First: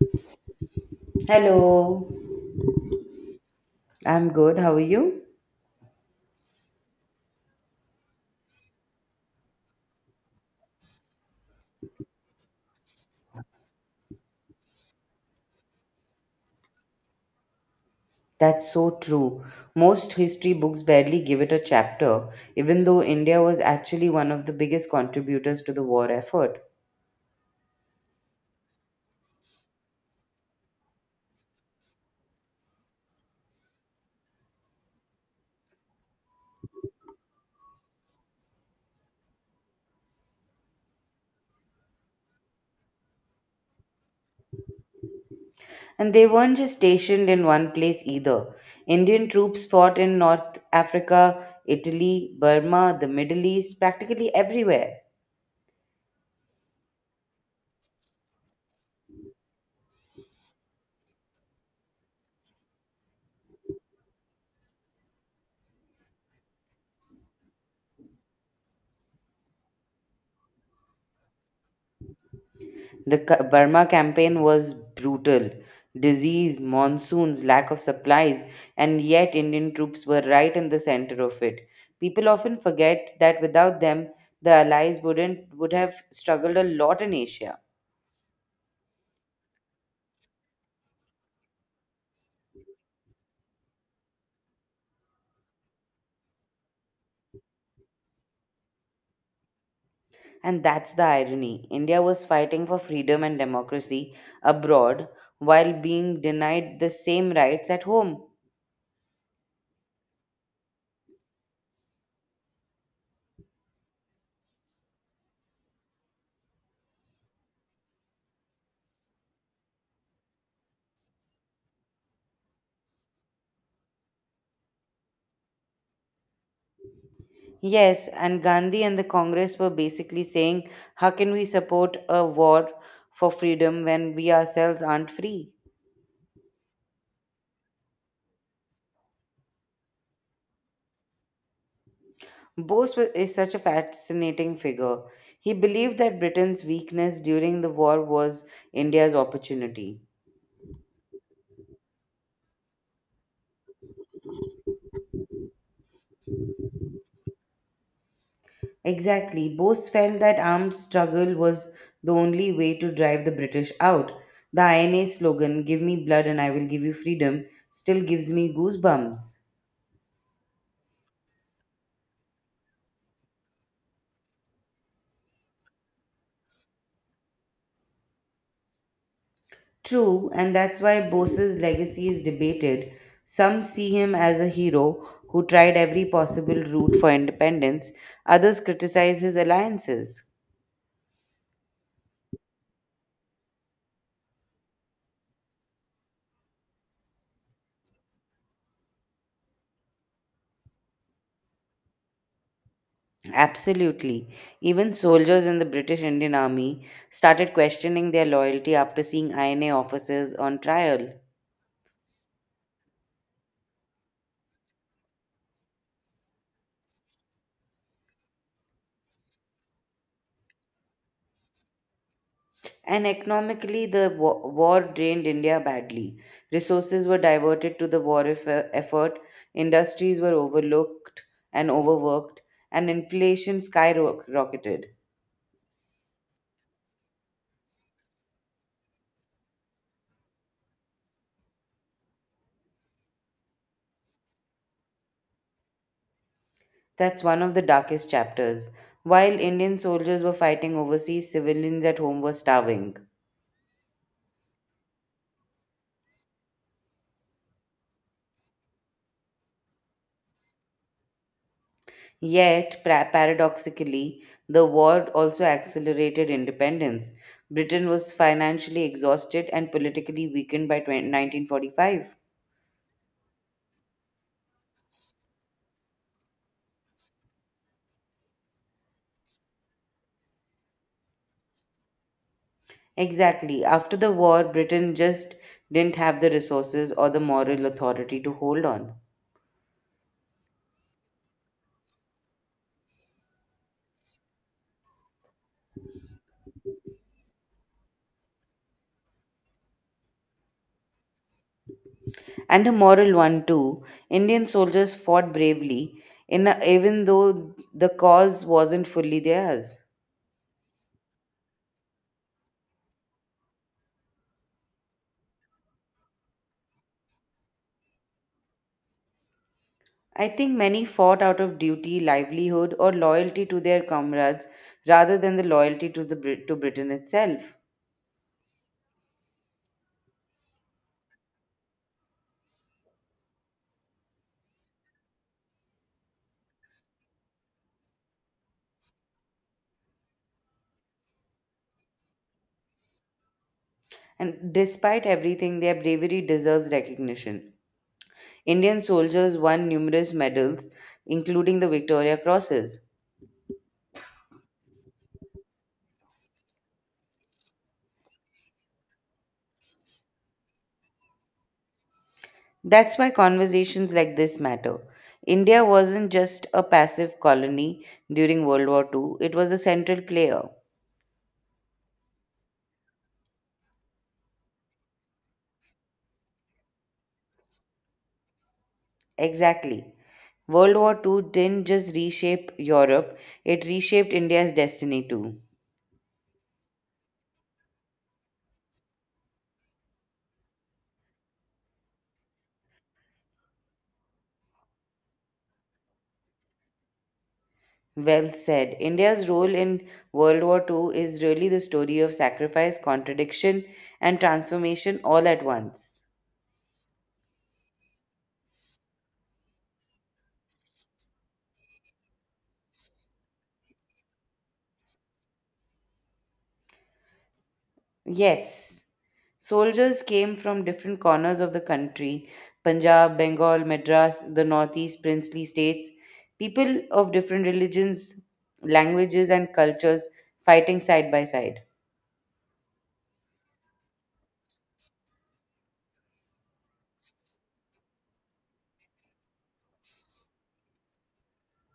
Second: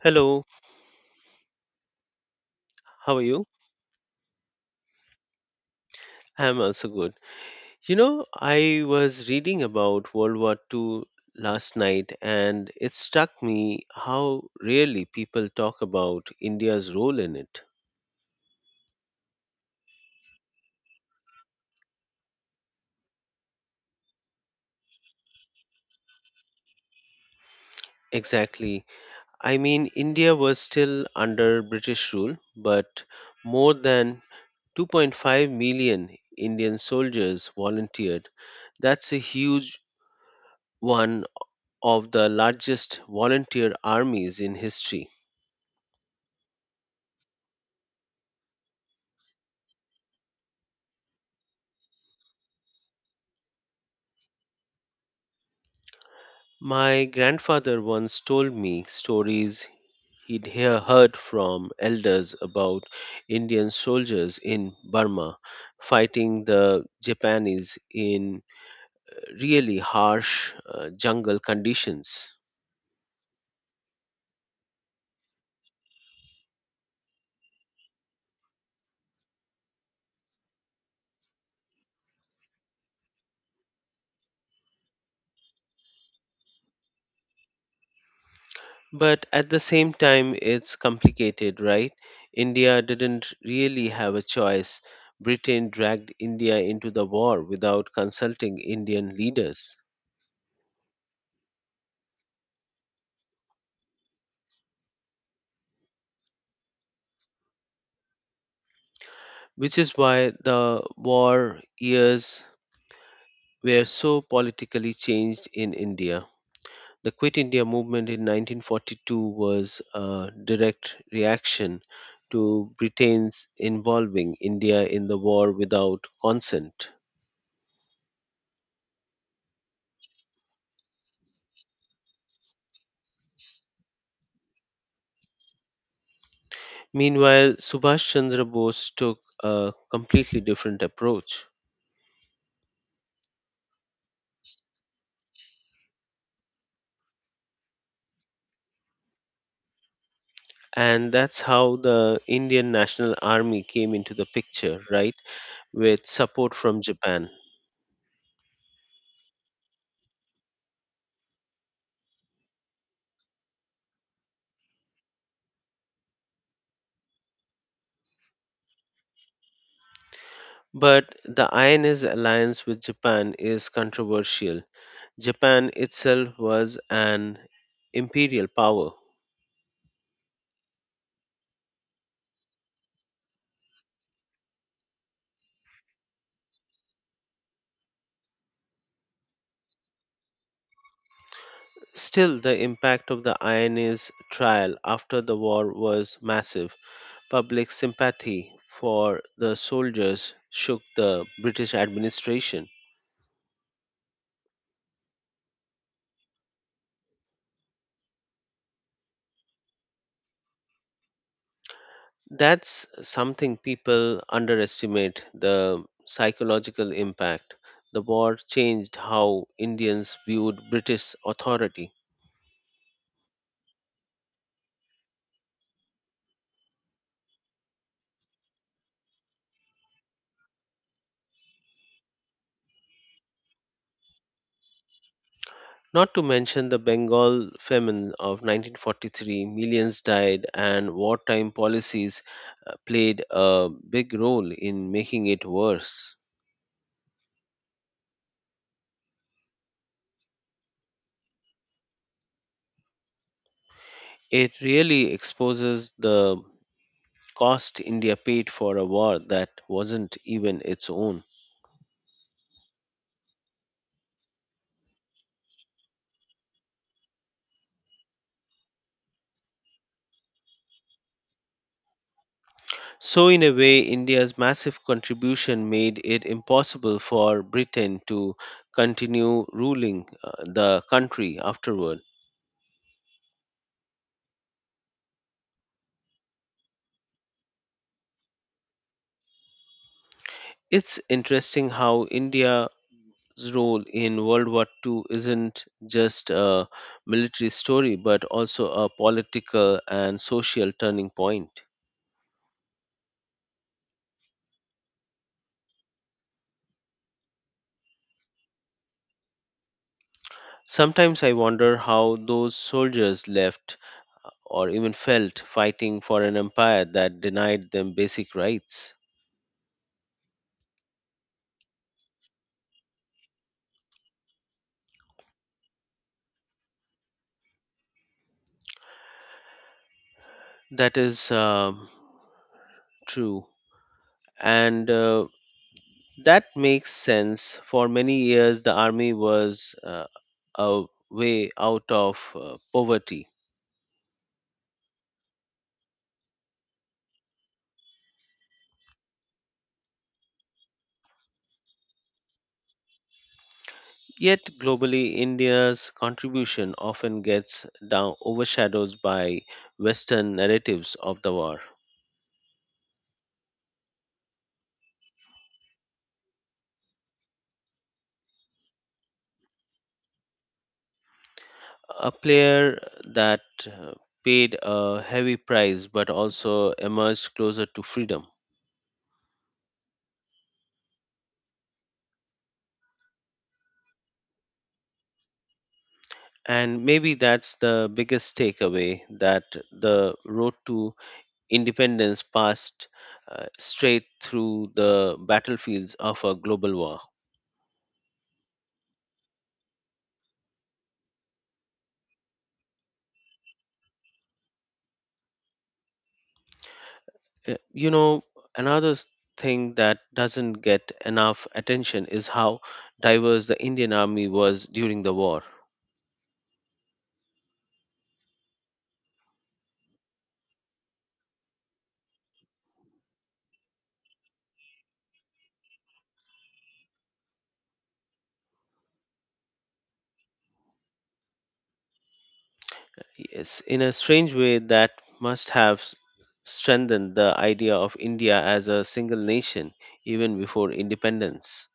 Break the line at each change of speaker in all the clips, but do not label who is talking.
Hello,
Hello,
how are you?
I'm good. How are you?
I'm also good. You know, I was reading about World War II last night and it struck me how rarely people talk about India's role in it.
That's so true. Most history books barely give it a chapter, even though India was actually one of the biggest contributors to the war effort.
Exactly. I mean, India was still under British rule, but more than 2.5 million Indian soldiers volunteered. That's a huge one of the largest volunteer armies in history.
And they weren't just stationed in one place either. Indian troops fought in North Africa, Italy, Burma, the Middle East, practically everywhere.
My grandfather once told me stories he'd heard from elders about Indian soldiers in Burma fighting the Japanese in really harsh jungle conditions.
Burma campaign was brutal. Disease, monsoons, lack of supplies, and yet Indian troops were right in the center of it. People often forget that without them, the Allies wouldn't would have struggled a lot in Asia.
But at the same time, it's complicated, right? India didn't really have a choice. Britain dragged India into the war without consulting Indian leaders,
And that's the irony. India was fighting for freedom and democracy abroad while being denied the same rights at home.
which is why the war years were so politically changed in India. The Quit India movement in 1942 was a direct reaction to Britain's involving India in the war without consent.
Yes, and Gandhi and the Congress were basically saying, how can we support a war for freedom when we ourselves aren't free?
Meanwhile, Subhash Chandra Bose took a completely different approach.
Is such a fascinating figure. He believed that Britain's weakness during the war was India's opportunity.
And that's how the Indian National Army came into the picture, right? With support from Japan.
Exactly. Bose felt that armed struggle was the only way to drive the British out. The INA slogan, give me blood and I will give you freedom, still gives me goosebumps.
But the INS alliance with Japan is controversial. Japan itself was an imperial power.
True, and that's why Bose's legacy is debated. Some see him as a hero who tried every possible route for independence, others criticize his alliances.
Still, the impact of the INA's trial after the war was massive. Public sympathy for the soldiers shook the British administration.
Absolutely. Even soldiers in the British Indian Army started questioning their loyalty after seeing INA officers on trial.
That's something people underestimate, the psychological impact. The war changed how Indians viewed British authority.
And economically, war drained India badly. Resources were diverted to the effort, industries were overlooked and overworked, and inflation skyrocketed.
Not to mention the Bengal famine of 1943, millions died, and wartime policies played a big role in making it worse.
That's one of the darkest chapters. While Indian soldiers were fighting overseas, civilians at home were starving.
It really exposes the cost India paid for a war that wasn't even its own.
Yet, paradoxically, the war also accelerated independence. Britain was financially exhausted and politically weakened by 1945.
So, in a way, India's massive contribution made it impossible for Britain to continue ruling the country afterward.
Exactly. After the war, Britain just didn't have the resources or the moral authority to hold on.
It's interesting how India role in World War II isn't just a military story, but also a political and social turning point.
And a moral one, too. Indian soldiers fought bravely, even though the cause wasn't fully theirs.
Sometimes I wonder how those soldiers left or even felt fighting for an empire that denied them basic rights.
I think many fought out of duty, livelihood, or loyalty to their comrades rather than the loyalty to Britain itself.
That is true. And that makes sense. For many years, the army was a way out of poverty.
And despite everything, their bravery deserves recognition. Indian soldiers won numerous medals, including the Victoria Crosses.
Yet globally, India's contribution often gets down overshadowed by Western narratives of the war.
That's why conversations like this matter. India wasn't just a passive colony during World War Two; it was a central player.
A player that uh, paid a heavy price but also emerged closer to freedom.
Exactly. World War Two didn't just reshape Europe, it reshaped India's destiny too.
And maybe that's the biggest takeaway that the road to independence passed straight through the battlefields of a global war.
Well said. India's role in World War Two is really the story of sacrifice, contradiction, and transformation all at once.
You know, another s- thing that doesn't get enough attention is how diverse the Indian Army was during the war.
Yes. Soldiers came from different corners of the country: Punjab, Bengal, Madras, the northeast, princely states. People of different religions, languages, and cultures fighting side by side.
Yes, in a strange way, that must have strengthened the idea of India as a single nation even before independence.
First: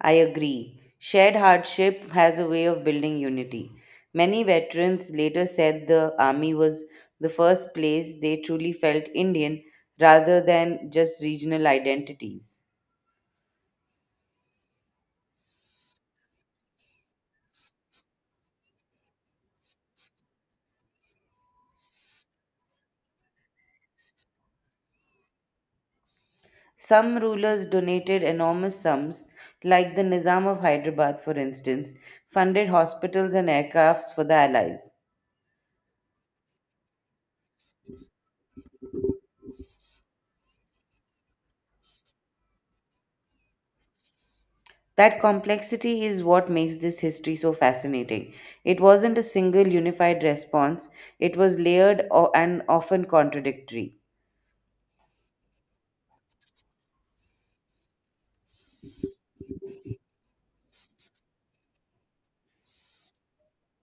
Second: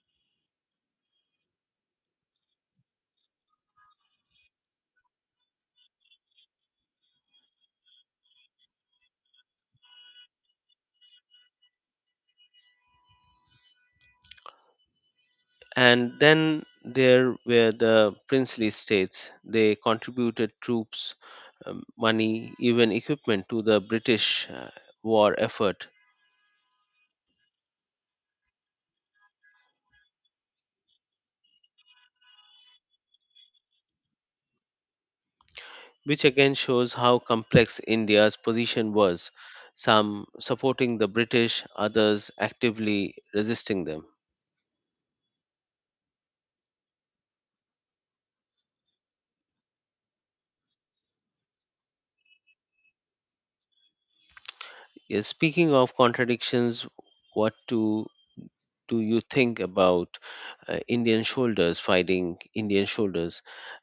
I agree. Shared hardship has a way of building unity. Many veterans later said the army was the first place they truly felt Indian rather than just regional identities.
And then there were the princely states. They contributed troops, money, even equipment to the British war effort,
Some rulers donated enormous sums, like the Nizam of Hyderabad, for instance, funded hospitals and aircrafts for the Allies.
which again shows how complex India's position was, some supporting the British, others actively resisting them.
That complexity is what makes this history so fascinating. It wasn't a single unified response, it was layered and often contradictory.
Yes, speaking of contradictions, what do you think about Indian soldiers fighting Indian soldiers,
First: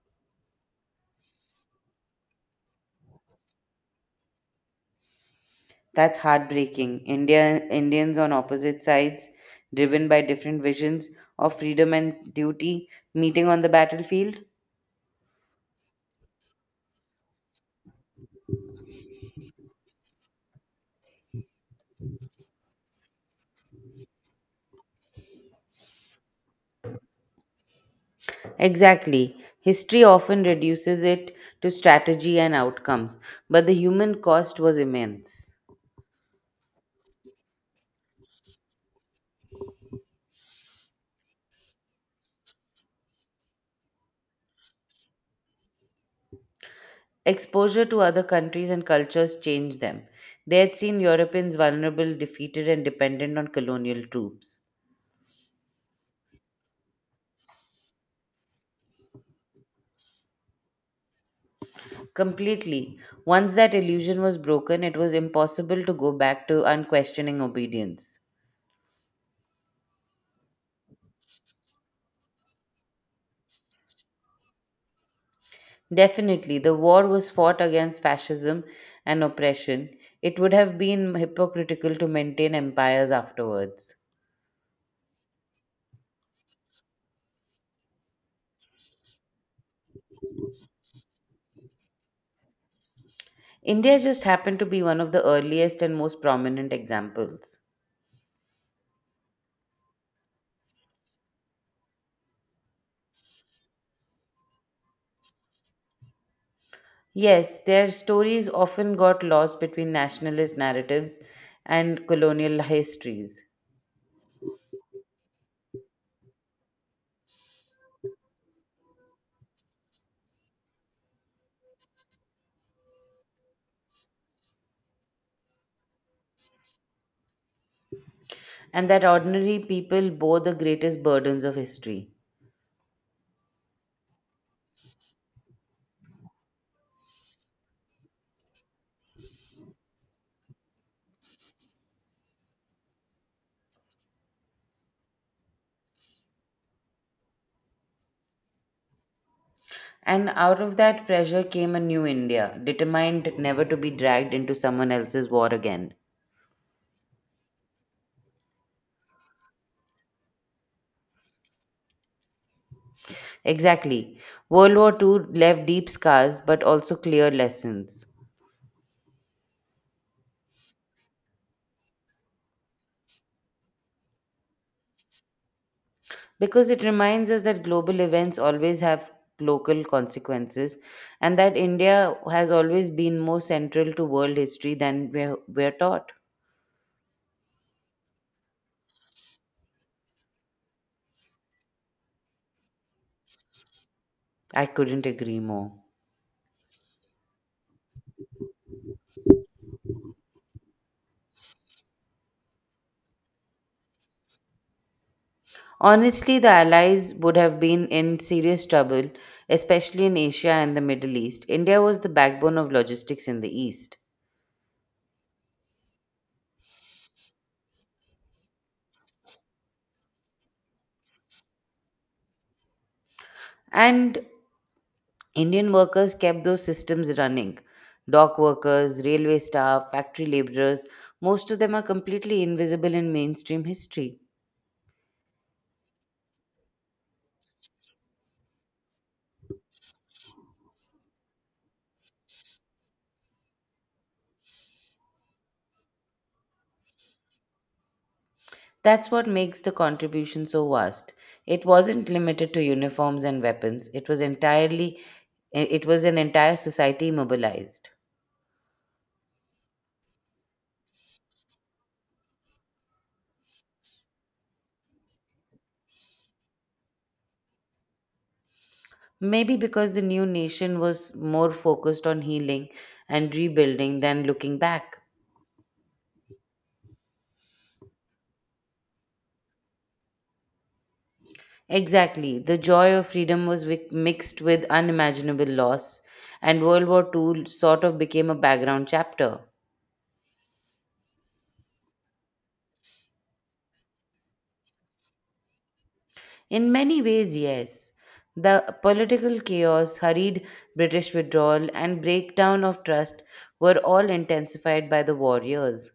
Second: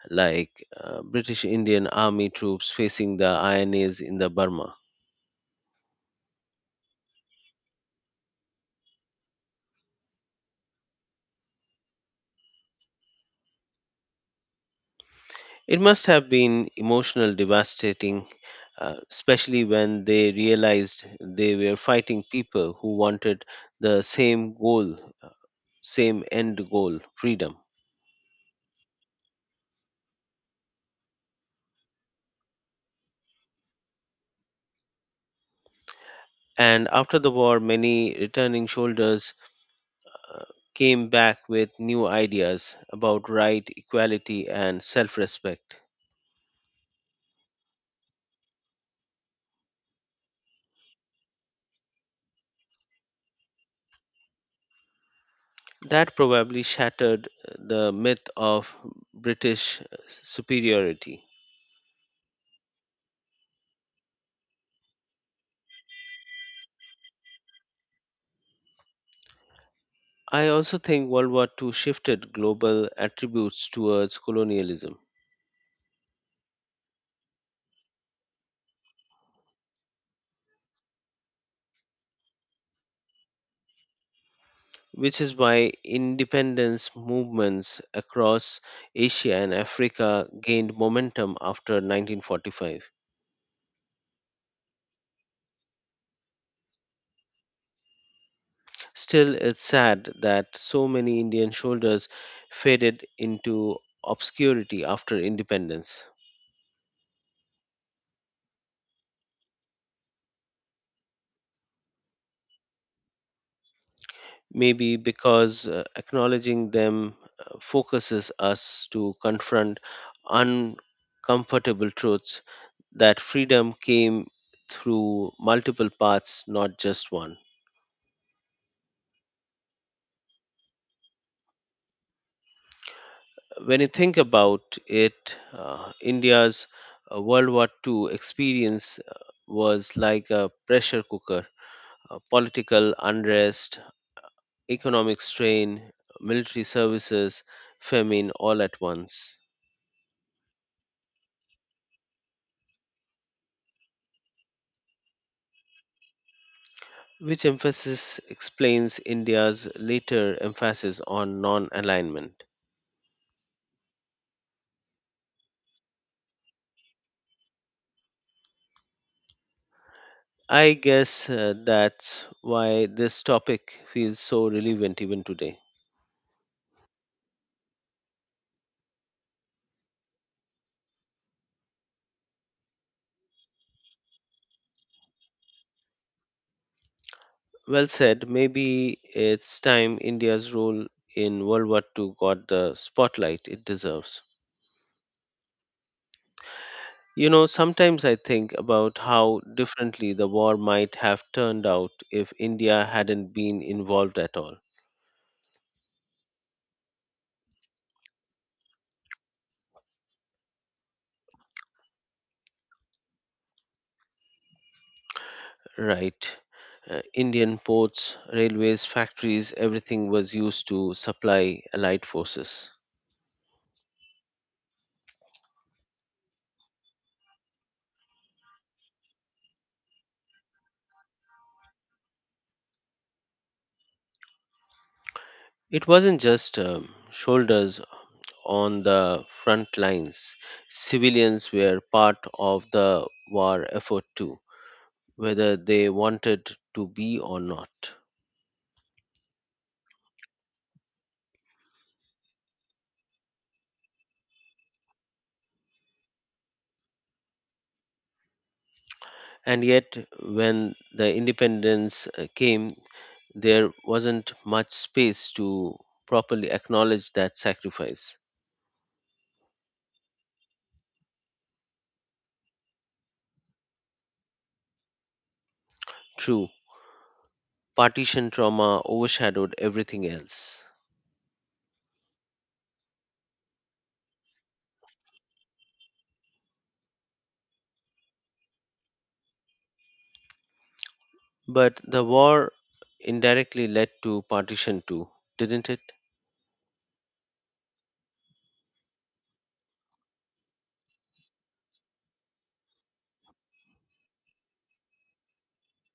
like British Indian army troops facing the INAs in the Burma?
That's heartbreaking. India, Indians on opposite sides, driven by different visions of freedom and duty, meeting on the battlefield.
It must have been emotional devastating, especially when they realized they were fighting people who wanted the same goal, same end goal, freedom.
Exactly. History often reduces it to strategy and outcomes, but the human cost was immense.
And after the war, many returning soldiers came back with new ideas about right, equality, and self respect.
Exposure to other countries and cultures changed them. They had seen Europeans vulnerable, defeated, and dependent on colonial troops.
That probably shattered the myth of British superiority.
Completely. Once that illusion was broken, it was impossible to go back to unquestioning obedience.
I also think World War II shifted global attributes towards colonialism,
Definitely, the war was fought against fascism and oppression. It would have been hypocritical to maintain empires afterwards.
which is why independence movements across Asia and Africa gained momentum after 1945.
India just happened to be one of the earliest and most prominent examples.
Still, it's sad that so many Indian shoulders faded into obscurity after independence.
Yes, their stories often got lost between nationalist narratives and colonial histories,
Maybe because acknowledging them focuses us to confront uncomfortable truths that freedom came through multiple paths, not just one.
and that ordinary people bore the greatest burdens of history.
When you think about it, India's World War II experience was like a pressure cooker. Political unrest, economic strain, military services, famine all at once.
And out of that pressure came a new India, determined never to be dragged into someone else's war again.
Which emphasis explains India's later emphasis on non alignment?
Exactly. World War Two left deep scars but also clear lessons.
I guess that's why this topic feels so relevant even today.
Because it reminds us that global events always have local consequences and that India has always been more central to world history than we're taught.
Well said. Maybe it's time India's role in World War II got the spotlight it deserves.
I couldn't agree more.
You know, sometimes I think about how differently the war might have turned out if India hadn't been involved at all.
Honestly, the Allies would have been in serious trouble, especially in Asia and the Middle East. India was the backbone of logistics in the East.
Right. Indian ports, railways, factories, everything was used to supply Allied forces.
And Indian workers kept those systems running. Dock workers, railway staff, factory laborers, most of them are completely invisible in mainstream history.
It wasn't just shoulders on the front lines. Civilians were part of the war effort too, whether they wanted to be or not.
That's what makes the contribution so vast. It wasn't limited to uniforms and weapons. It was an entire society mobilized.
And yet, when the independence came, there wasn't much space to properly acknowledge that sacrifice.
Maybe because the new nation was more focused on healing and rebuilding than looking back.
True, partition trauma overshadowed everything else.
Exactly. The joy of freedom was mixed with unimaginable loss, and World War Two sort of became a background chapter.
But the war indirectly led to partition too, didn't it?
In many ways, yes. The political chaos, hurried British withdrawal, and breakdown of trust were all intensified by the warriors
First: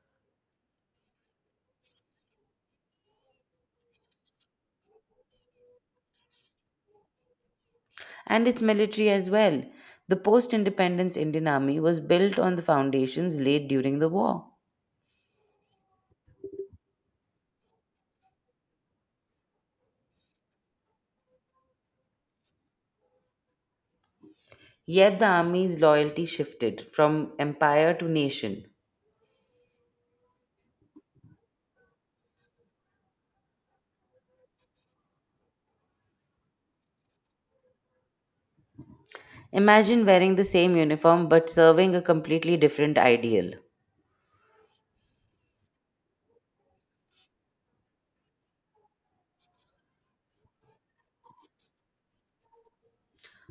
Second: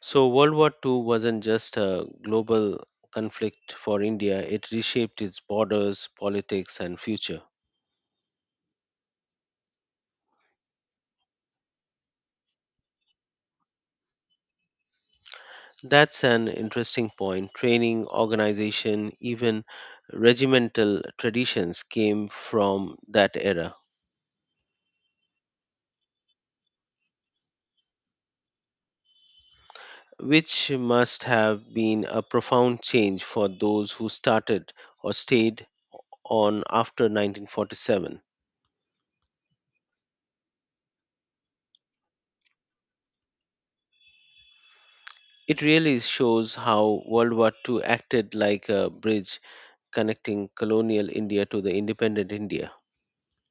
So, World War II wasn't just a global conflict for India, it reshaped its borders, politics, and future.
and its military as well. The post independence Indian Army was built on the foundations laid during the war.
That's an interesting point. Training, organization, even regimental traditions came from that era,
Yet the army's loyalty shifted from empire to nation.
which must have been a profound change for those who started or stayed on after 1947.
Imagine wearing the same uniform but serving a completely different ideal.
It really shows how World War II acted like a bridge connecting colonial India to the independent India.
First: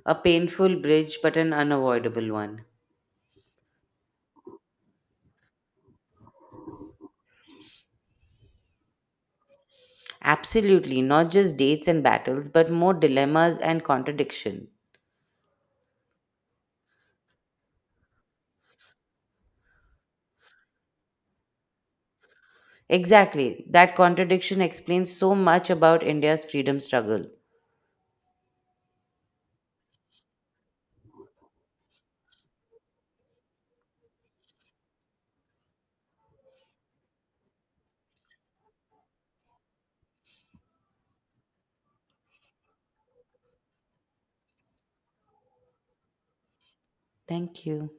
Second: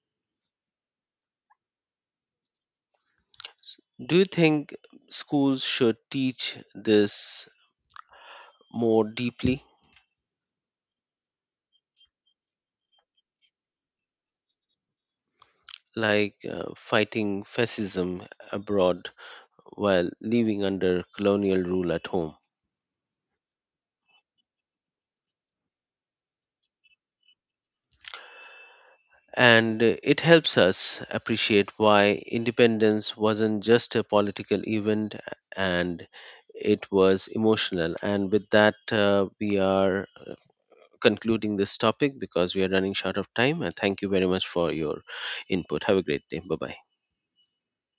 A painful bridge, but an unavoidable one.
S- Do you think schools should teach this more deeply,
Absolutely, not just dates and battles, but more dilemmas and contradiction.
like fighting fascism abroad while living under colonial rule at home?
Exactly, that contradiction explains so much about India's freedom struggle.
And it helps us appreciate why independence wasn't just a political event and it was emotional. And with that, we are concluding this topic because we are running short of time. And thank you very much for your input. Have a great day. Bye bye.
Thank you.